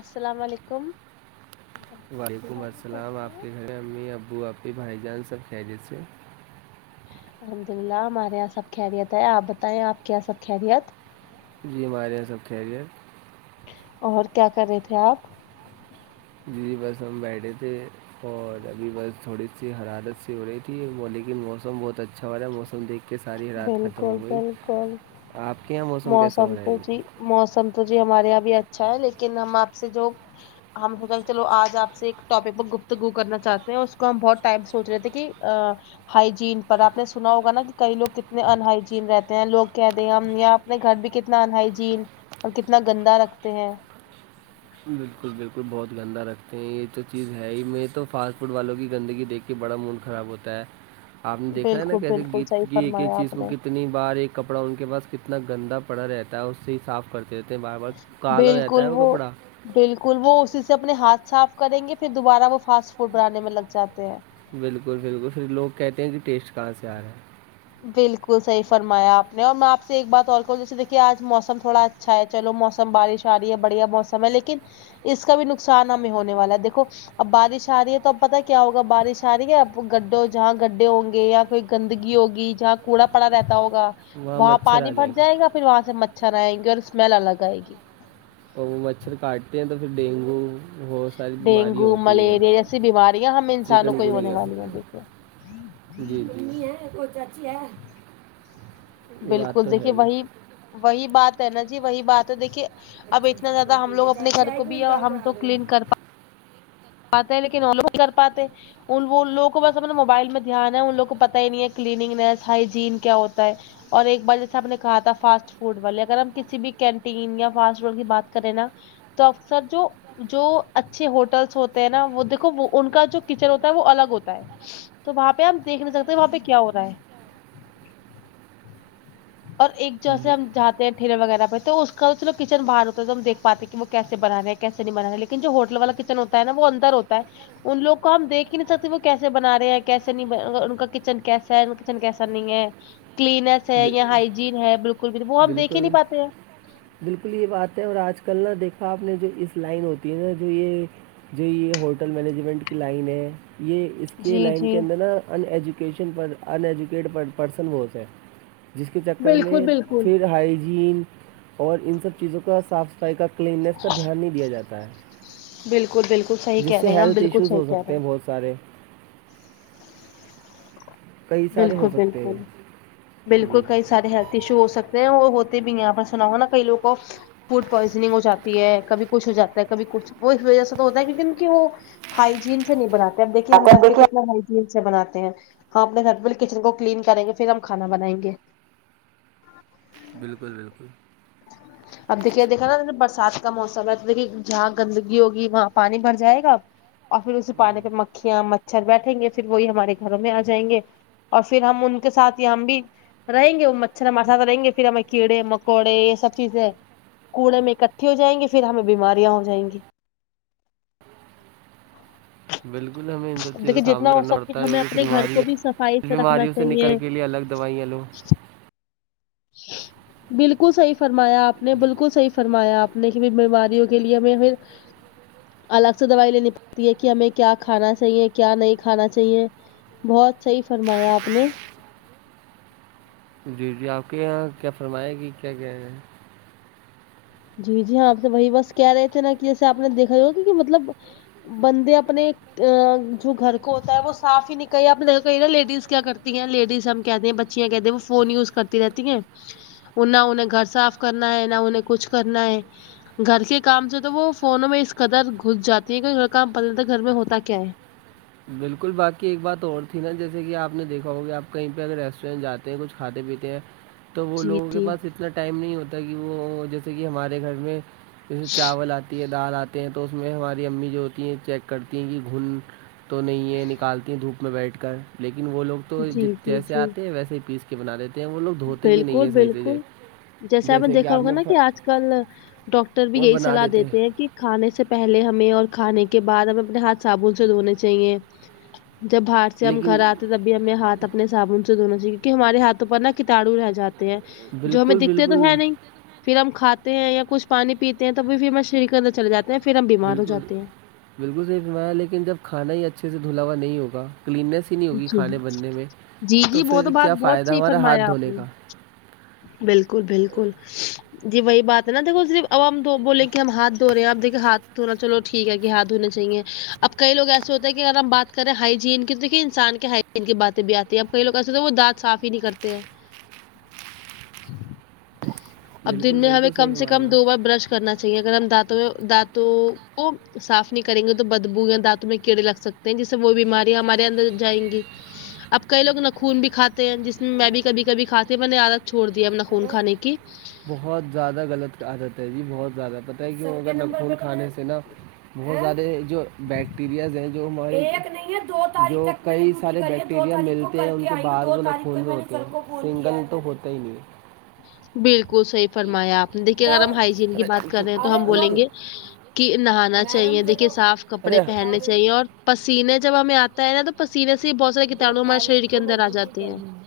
السلام علیکم جی وعلیکم السلام کیسے ہو آپ امی ابو آپ کے بھائی جان سب خیریت سے ہیں الحمد للہ ہمارے یہاں سب خیریت ہے آپ بتائیں آپ کے یہاں سب خیریت جی ہمارے یہاں سب خیریت اور کیا کر رہے تھے آپ جی بس ہم بیٹھے تھے اور ابھی بس تھوڑی سی حرارت سی ہو رہی تھی لیکن موسم بہت اچھا والا ہے موسم دیکھ کے ساری رات ختم بالکل ہو گئی بالکل آپ کے یہاں موسم کیسا ہو رہا ہے تو جی موسم تو جی ہمارے یہاں بھی اچھا ہے لیکن ہم آپ سے جو ہم سوچا کی چلو آج آپ سے ایک ٹاپک پر گفتگو کرنا چاہتے ہیں اس کو ہم بہت ٹائم سے سوچ رہے تھے کی ہائیجین پر آپ نے سنا ہوگا نا کی کئی لوگ کت نے انہائجین رہتے ہیں لوگ کہتے ہیں ہم یا اپنے گھر بھی کتنا انہائجین اور کتنا گندا رکھتے ہیں بالکل بالکل بہت گندا رکھتے ہیں یے تو چیز ہے ہی میں تو فاسٹ فوڈ والوں کی گندگی دیکھ کے بڑا موڈ خراب ہوتا ہے آپ نے دیکھا ہے نا بالکل کیسے بالکل صحیح گیت کی ایک ایک فرمایا چیز آپ کو نے کتنی بار ایک کپڑا ان کے پاس کتنا گندا پڑا رہتا ہے اس سے ہی صاف کر تے رہتے ہیں بار بار کالا ہو جاتا ہے وہ کپڑا بالکل وہ اسی سے اپنے ہاتھ صاف کریں گے پھر دوبارہ وہ فاسٹ فوڈ بنانے میں لگ جاتے ہیں بالکل بالکل پھر لوگ کہتے ہیں کی ٹیسٹ کہاں سے آ رہا ہے بالکل صحیح فرمایا آپ نے اور میں آپ سے ایک بات اور کہوں جیسے دیکھیے آج موسم تھوڑا اچھا ہے چلو موسم بارش آ رہی ہے بڑھیا موسم ہے لیکن اس کا بھی نقصان ہمیں ہونے والا ہے دیکھو اب بارش آ رہی ہے تو اب پتہ کیا ہوگا بارش آ رہی ہے گڈو جہاں گڈھے ہوں گے یا کوئی گندگی ہوگی گی جہاں کوڑا پڑا رہتا ہوگا وہاں مچھر پانی آ بھر جائیں جائے گے گا پھر وہاں سے مچھر آیں گے اور اسمیل الگ آئے گی اور وہ مچھر کاٹتے ہیں تو پھر ڈینگو ہو تا ساری بیماریاں ڈینگو ہوتی ہیں ملیریا جیسی بیماریاں ہم انسانوں چکن کو ہی ہونے کورنیا والی ہیں دیکھیے جی جی ممی ہے کوئی چاچی ہے بالکل دیکھیے ہی۔ وہی وہی بات ہے نا جی وہی بات ہے دیکھیے اب اتنا زیادہ ہم لوگ اپنے گھر کو بھی ہم تو کلین کر پ پاتے ہے لیکن اور لوگ کر پاتے ہیں ان وہ لوگ کو بس اپ موبائل میں دھیان ہے ان لووں کو پتا ہی نہیں ہے کلینگس ہائیجین کیا ہوتا ہے اور ایک بار جیسے ہم نے کہا تھا فاسٹ فوڈ والے اگر ہم کسی بھی کینٹین یا فاسٹ فوڈ کی بات کریں نا تو اکثر جو جو اچھے ہوٹلس ہوتے تے ہے نا وہ دیکھو ان کا جو کچن ہوتا ہے وہ الگ ہوتا ہے تو وہاں پے آپ پے دیکھ نہیں سکتے وہاں پے کیا ہو رہا ہے اور ایک جیسے ہم جات ٹھلیے وغیرہ تو اس کا تو چلو کچن باہر ہوتا ہے تو ہم دیکھ پاتے کی وہ کیسے بنا رہے ہیں کیس نہیں بنا رہے لیکن جو ہوٹل والا کچن چن ہوتا ہے نا وہ اندر ہوتا ہے ان لوگ کو ہم دیکھ ہی نہیں سکتے وہ کیسے بنا رہے ہیں کیسے نہیں ان کا کچن کیسا ہے ان کچن کیسا نہیں ہے کلیننیس ہے یا ہائجین ہے بالکل بھی وہ ہم دیکھ ہی بالکل نہیں پاتے ہیں بالکل یہ بات ہے اور آج کل نا دیکھا آپ نے جو اس لائن ہوتی ہے نا جو یہ جی یہ ہوٹل مینجمنٹ کی لائن ہے یہ اس اس کے جی لائن کے جی اندر نا ان ایجوکیشن پر ان ایجوکیٹڈ پرسن بہت ہے جس کے چکر بالکل میں بالکل پھر ہائیجین اور ان سب چیزوں کا صاف صفائی کا کلیننیس کا دھیان نہیں دیا جاتا ہے بالکل بالکل صحیح جس کہہ سے رہے ہیں آپ ہیلتھ بالکل ایشوز صحیح ہو کہہ رہے سکتے ہیں بہت سارے کئی سارے ہو بالکل سکتے ہیں بالکل بالکل جی کئی سارے ہیلتھ ایشو ہو سکتے ہیں اور ہوتے بھی ہیں اپ نے سنا ہو گا نا کئی لوگ کو فوڈ پوائزننگ ہو جاتی ہے کبھی کچھ ہو جاتا ہے کبھی کچھ وہ اس وجہ سے تو ہوتا ہے کیوں کہ وہ ہائیجین سے نہیں بناتے اب دیکھیے ہم گھر پہ کتنا ہائیجین سے بناتے ہیں ہم اپنے گھر پہ پہلے کچن کو کلین کرے گے پھر ہم کھانا بناے گے بالکل بالکل اب دیکھیے دیکھا نا برسات کا موسم ہے تو دیکھیے جہاں گندگی ہوگی وہاں پانی بھر جائے گا اور پھر اسی پانی پہ مکھیاں مچھر بیٹھیں گے پھر وہی ہمارے گھروں میں آ جائیں گے اور پھر ہم ان کے ساتھ یہاں ہم بھی رہیں گے وہ مچھر ہمار سات رہیں گے پھر ہمیں کیڑے مکوڑے سب چیزیں کوڑے میں اکٹھی ہو جائیں گی پھر ہمیں بیماریاں ہو جائیں گی ناقابل سماعت بالکل ہمیں ان سب چیزوں کا سامنا کرنا پڑتا ہے ہمیں جو اپنے گھر کو بھی صفائی اس رکھنا بیماریوں سے چاہیے نکلنے کے لیے الگ دوائیا لو باکل صحیح فرمایا آپ نے باکل صحیح فرمایا آپ نے بیماریوں کے لیے میں پھر الگ سے دوائی لینی پڑتی ہے کہ ہمیں کیا کھانا چاہیے کیا نہیں کھانا چاہیے بہت صحیح فرمایا آپ نے جی جی آپ کے یہاں کیا فرمائے گی کیا کیا ہے جی جی ہاں آپ سے وہی بس کہہ رہے تھے نا کہ جیسے آپ نے دیکھا ہو ہوا تھا کہ مطلب بندے اپنے ا جو گھر کو ہوتا ہے وہ صاف ہی نئی کریگی نا لیڈیز کیا کرتی ہیں لیڈیز ہم کہتے ہیں بچ فون یز کرتی رہتی ہیں نہ انے گھر صاف کرنا ہے نہ انے کچھ کرنا ہے گھر کے کام سے تو وہ فونوں میں اس قدر گھس جاتی ہیں کہ گھر کا کام پتا تھا گھر میں ہوتا کیا ہے بالکل باقی ایک بات اور تھی نا جیسے کہ آپ نے دیکھا ہوگا آپ کہیں پہ اگر ریسٹورینٹ جاتے جاتے ہے کچھ کھاتے پیتے ہیں تو وہ جی لوگوں کے جی پاس اتنا ٹائم نہیں ہوتا کہ وہ جیسے کہ ہمارے گھر میں جیسے چاول آتی ہے دال آتے ہیں تو اس میں ہماری امی جو ہوتی ہیں چیک کرتی ہیں کہ گھن تو نہیں ہے نکالتی ہیں دھوپ میں بیٹھ کر لیکن وہ لوگ تو جی جی جیسے جی آتے ہیں ویسے ہی پیس کے بنا دیتے ہیں وہ لوگ دھوتے بھی نہیں بالکل ہیں صحیح سے بالکل جیسے اپنے دیکھا ہوگا نا کہ آج کل ڈاکٹر بھی یہی صلاح دیتے ہیں کہ کھانے سے پہلے ہمیں اور کھانے کے بعد ہمیں اپنے ہاتھ صابن سے دھونے چاہیے جب باہر سے ہم گھر لیکن آتے تب بھی ہمیں ہاتھ اپنے صابن سے دھنا چاہیے کیونکہ ہمارے ہاتھوں پرنا کٹانو رہ جاتے ہیں جو ہمیں بالکل دکھتے تو بالکل ہے نہیں پھر ہم کھاتے ہیں یا کچھ پانی پیتے ہیں تو پھر بھی شریر کے اندر چلے جاتے ہیں پھر ہم بیمار ہو بالکل جاتے ہیں بالکل صحیح فرمایا لیکن جب کھانا ہی اچھے سے دھولاوا نہیں ہوگا کلیننس نہیں ہوگی جی جی کھانے بننے میں جی تو جی پھر بہت کیا بات بہت فائدہ ہمارا ہاتھ دھونے کا بلکل بلکل جی وہی بات ہے نا دیکھو صرف اب ہم دو بولیں کہ ہم ہاتھ دھو رہے ہیں اپ دیکے ہاتھو رہا چلو ٹھیک ہے کہ ہاتھ دونے چاہے اب کئی لوگ ایسے ہوتے ہیں کہ اگر ہم بات کرے ہائیجین کی دیک انسان کے حیجین کی باتیں بھی آتی ہے اب کئی لوگ ایسے تو وہ دانت صاف ہی نہیں کرتے ہیں اب بالکل دن نے ہمیں بالکل صحیح کم سے فرما کم رہے دو ہو بار برش کرنا چاہیے اگر ہم دانتوں میں دانتوں کو صاف نہیں کریں گے تو بدبو یا دانتوں میں کیڑے لگ سکتے ہیں جسے وہ بیماریاں ہمارے اندر جائیں گی اب کئی لوگ نا خون بھی کھاتے ہیں جس میں میں ہلو بھی کبھی کبھی کھاتی ہو میں نے عادت چھڑ دیا ہے اپنا خون ہلو کھانے کی بہت زیادہ غلط کہ عادت ہے جی بہت زیادہ پتہ ہے کہ وہ اگر خون کھانے سے نا بہت زیادے جو بیکٹیریاز ہیں جو ہمارے جو کئی سارے بیکٹیریا ملتے ہیں ان کے باہر وہ نہ خون میں ہوتے ہیں سنگل تو ہوتا ہی نہیں بالکل صحیح فرمایا آپ نے دیکھیے دو- اگر ہم ہائجین کی ارے بات دو کر رہے ہیں تو ہم بولیں ارے گے کہ نہانا میڈم چاہیے سے تو دیکھیے صاف کپڑے ارے بتاؤ پہننے میڈم، چاہیے اور پسینے جب ہمیں آ تا ہے تو پسینے سے ہی بہت سارے دو کٹانو ہمارے شریر تاریخ کے کو میں اندر آ ڈیوٹی جاتے ہیں گئی ہوں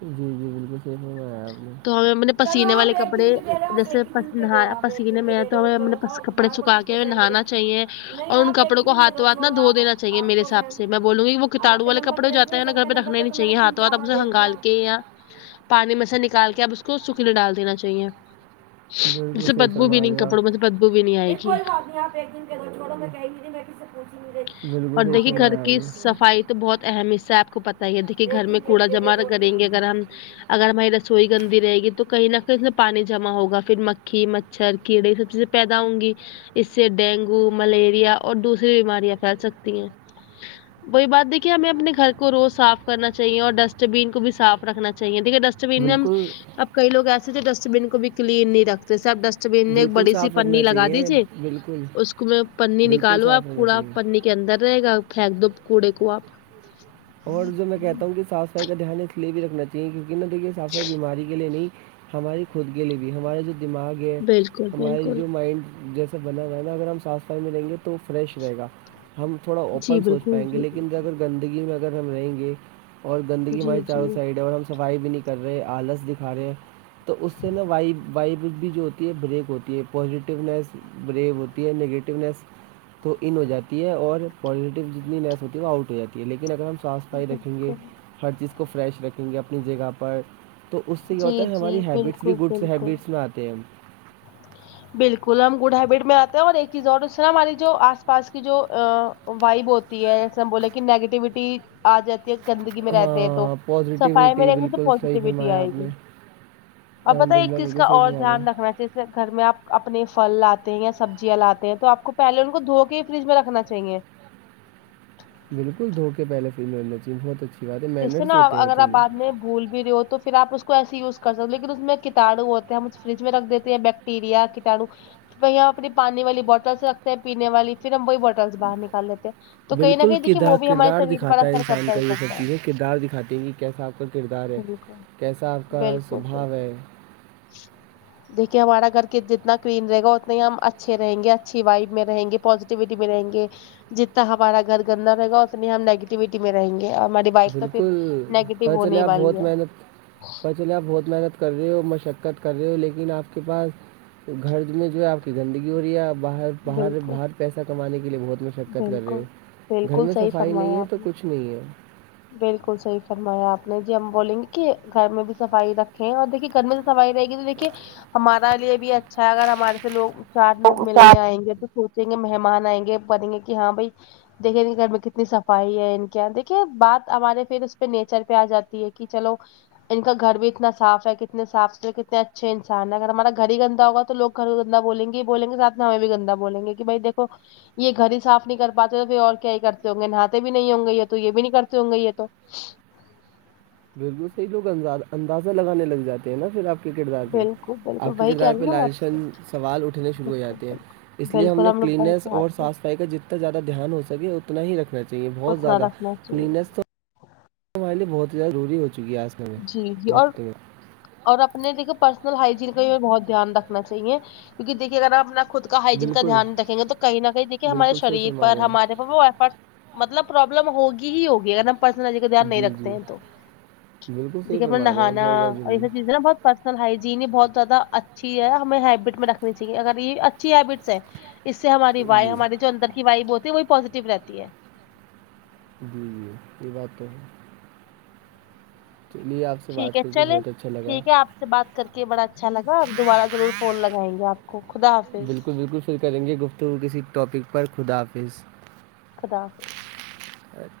جی جی بالکل صحیح فرمایا آپ نے تو ہمیں ہم نے چلو پسینے آپ والے ایک کپڑے دن کے دے رہے ہو آپ جیسے ایک ہی دن کے پسینہ دو آپ ایک دن پسینے میں کے آیا دے رہے تو ہو ہم نے بتاؤ کپڑے بار پر سکھا کس پہ کے کے سینڈ کروں نہانا چاہیے نہیں اور ان آپ ایک کپڑوں ہی کو دن کے دو ہاتھوں ہاتھ نہ چھوڑو دھو آپ دینا آپ میرے کو حساب سینڈ سے میں بولوں گی وہ آپ کٹانوں کے والے نمبر پہ کپڑے بھیج جاتے دوں ہیں سر گھر کے پہ نمبر رکھنا تو نہیں میں نے چاہیے تین ہاتھوں چار وات بار اسے بھیج دیا ہنگال کے یا پانی میں سے نکال کے اب اس کو سوکنے ڈال دینا چاہیے اس بلکل سے صحیح بدبو بھی فرما نہیں کپڑوں میں سے بدبو بھی نہیں آئے ے گی آپ پوچھ ہی نہیں رہی بالکل اور صحیح آپ ایک دیکھے گھر فرمایا آپ کی دن نے کے صفائی تو بہت اہم حصہ ہے آپ کو پتہ ہی ہے دیکھ کہ دو- گھر ایک میں دن کے کوڑا بھی دے رہے جمع دو کریں گے اگر ہم اگر ہماری ر سوئی گندی رہے گی تو کہیں نہ کہیں اس میں پانی جمع ہوگا پھر مکھی مچھر کیڑے سب چیزیں پیدا ہوں گی اس سے ڈینگو ملیریا اور دوسری بیماریاں پھیل سکتی ہیں وہی بات دیکھیے ہمیں اپنے گھر کو روز صاف کرنا چاہیے اور ڈسٹ بین کو بھی صاف رکھنا چاہیے دیکھیے ڈسٹ بین اب کئی لوگ ایسے تھے ڈسٹبین کو بھی کلین نہیں رکھتے سب زمین میں ایک بالکل بڑی سی صاف رکھنا پرنی لگا چاہیے دیجیے بالکل اس کو میں پرنی بالکل صاف نکالوآپ ہونا کوڑا چاہیے پرنی کے اندر رہے گا پھینک دو کوڑے کو آپ اور جو میں کہتا ہوں کہ صاف صفائی کا دھیان اس لیے بھی رکھنا چاہیے کیونک نہ دیکھیے صاف صفائی بیماری کے لیے نہیں ہماری خود کے لیے بھی ہمارا جو دماغ ہے بالکل ہمارے بالکل جو مائنڈ جیسے سے بناوا ہے نہ اگر ہم صاف صفائی میں رہیں گے تو فریش رہے گا ہم تھوڑا جی اوپن سونچ بالکل پائیں گے جی لیکن اگر گندگی میں اگر ہم رہیں گے اور گندگی ہماری جی جی چاروں سا ئیڈ ہے اور ہم صفائی بھی نہیں کر رہے آلس دیکھا رہے ہیں تو اس سے نا وائ وائب بھی جو ہوتی ہے بریک ہوتی ہے پوزیٹیونیس بریک ہو تی ہے نیگیٹیونیس تو ان ہو جاتی ہے اور پازیٹیو جتنی لیس ہوتی ہے وہ آؤٹ ہو جاتی ہے لیکن اگر ہم صاف صفائی رکھیں گے بالکل ہر چیز کو فریش رکھیں گے اپنی جگہ پر تو اس سے کیا ہوتا جی ہے ہماری جی ہیبٹس بھی بالکل گڈس بالکل ہیبٹس میں آتے ہیں ہم بالکل ہم گڈ ہیبٹ میں آ تے ہیں اور ایک چیز اور اس نہ ہماری جو آس پاس کی جو وائب ہوتی ہے جسے ہم بولے کہ نیگیٹیوٹی آ جاتی گندگی میں رہتے ہیں تو ہاں صفائی میں پازیٹیوٹی رہیں گے تو بالکل صحیح پوزیٹیوٹی فرمایا آئے آپ گی نے ا پتہ الحمد ایک للہ چیز بالکل کا صحیح اور فرما رہے دھیان ہیں رکھنا چاہیے گھر میں آپ اپنے فل لاتے ہیں یا سبزیاں لاتے ہیں تو آپ کو پہلے ان کو دھو کے ہی فریج میں رکھنا چاہئیے بالکل دھوکے پہلے فریج میں رکھنا چاہئے بہت اچھے جس سے نا اگر آپ بعد میں گھول بھی رہی ہو تو پھرآپ اسکو ایسےہی یوز کر سک ہو لیکن اس میں کتاڑوں ہوتے ہیں ہم اسے فریج میں رکھ دیتے ہیں بیک یریا کٹا ڑو پھر ہم یہاں اپنی پانی والی بوٹلس رکھتے ہیں پینے والی پھر ہم وہی بھر باہر نکال لیتے تو کہیں نہ بالکل کہیں دیکھئیے وہ کردار بھی ہمارے کردار شریر پر دکھاتا ہے اثر انسان کرتا ہی کا یہ سب کرتا ہے چیزیں کردار دکھاتی ہیں کہ کیسا آپ کا کردار ہے بالکل کیسا آپ کا سو بالکل بھاؤ بالکل ہے دیکھیے ہمارا گھر کہ جتنا کلین رہے گا اتنے ہی ہم اچھے رہیں گے اچھی وائب میں رہیں گے پوزیٹیوٹی میں رہیں گے جتا ہمارا گھر گندا رہے گا اتنی ہم نگیٹیوٹی میں رہیں گے اور ہماری وا ئب بالکل پتہ چلے آپ بہت محنت چلے آپ بہت محنت کر رہے ہو مشقت کر رہے ہو لیکن آپ کے پاس تو گھر میں جو ہے آپ کی گندگی ہو رہی ہے آپ باہر باہر بالکل باہر پیسہ کمانے کے لیے بہت مش مشقت کر رہے بالکل ہو گھر بالکل میں صحیح صفائی نہیں فرمایا ہے تو آپ نے کچھ نہیں ہے بالکل صحیح فرمایا آپ نے جی ہم بولیں گے کہ گھر میں بھی صفائی رکھیں اور دیکھئے گھرمیں بھی صفائی رہے گی تو دیکھئے ہمارا لیے بھی اچھا ہے اگر ہمارے سے لوگ چار لوگ ملنے آئیں گے تو سوچیں گے مہمان آئیں گے پنیں گے کہ ہاں بھائی دیکھیں گے گھر میں کتنی صفائی ہے ان کے یہاں دیکھئے بات ہمارے پھر اس پہ نیچر پہ آ جاتی ہے کہ چلو ان کا گھر بھی اتنا صاف ہے کتنے صاف ستھرے کتنے اچھے انسان ہے اگر ہمارا گھر ہی گندہ ہوگا تو لوگ گھر تو گندہ بولیں گے ہی بولیں گے ساتھ میں ہمیں بھی گندہ بولیں گے کہ بھائی دیکھو یہ گھر ہی صاف نہیں کر پاتے تو پھر اور کیا ہی کرتے ہوں گے نہاتے بھی نہیں ہوں گے یہ تو یہ بھی نہیں کرتے ہوں گے یہ تو بالکل صحیح لوگ انزا اندازہ لگانے لگ جاتے ہیں نہ پھر آپ آپ کے کردار پہ بالکل آپ بالکل کے وہی کہہ کردار رہی پہ نا میں آپ سے لالچھن سوال اٹھنے شروع ہو بالکل جاتے ہیں بالکل اس لیے ہم بالکل نے لوگ وہی کلیننیس اور چاہتے ہیں صاف صفائی کا جتنا زیادہ دھیان ہو سکے اتنا ہی رکھنا چاہیے بہت اتنا زیادہ رکھنا چاہیے کلیننیس تو ہمارے لیے بہت ہی زیادہ ضروری ہو چکی ہے آج ک جی جی اور اور اپنے دیکھئے پرسنل ہائجین کا بھی بہت دھیان رکھنا چاہیے کیونک دیکھئے اگر آ پ نہ خود ہائجین کا بالکل دھیان رکھیں گے تو کہیں نہ کہیں دیکھئے ہمارے بالکل صحیح شریر فرما پر رہے ہمارے وہ افیکٹ مطلب پرابلم ہوگی ہی ہوگی اگر ہم پرسنل ہائجین کا دھیان ہیں نہیں جی رکھتے جی ہیں تو بالکل صحیح دیکھئے اپن فرما رہے ہیں نہانا بہت زیادہ یہ ضروری سب چیزیں ہےنہ بہت پرسنل ہائجین یہ بہت زیادہ اچھی ہے ہمیں ہیبٹ میں رکھنی چاہئے اگر یہ اچھی ہیبٹ اس سے ہماری وائ جی ہماری جو اندر کی وائیب ہوتی ہے وہ بھی پو زیٹیو رہتی ہے جی جی یہ بات تو ہے چلیے آپ سے ٹھیک بات ہے کر کے چلے بہت اچھا لگا ٹھیک ہے آپ سے بات کر کے بڑا اچھا لگا دوبارہ ضرور فون لگائیں گے آپکو بالکل بالکل فر کریں گے گفتگو کسی ٹاپک پر خداحفظ خدا حافظ اچھ [unintelligible]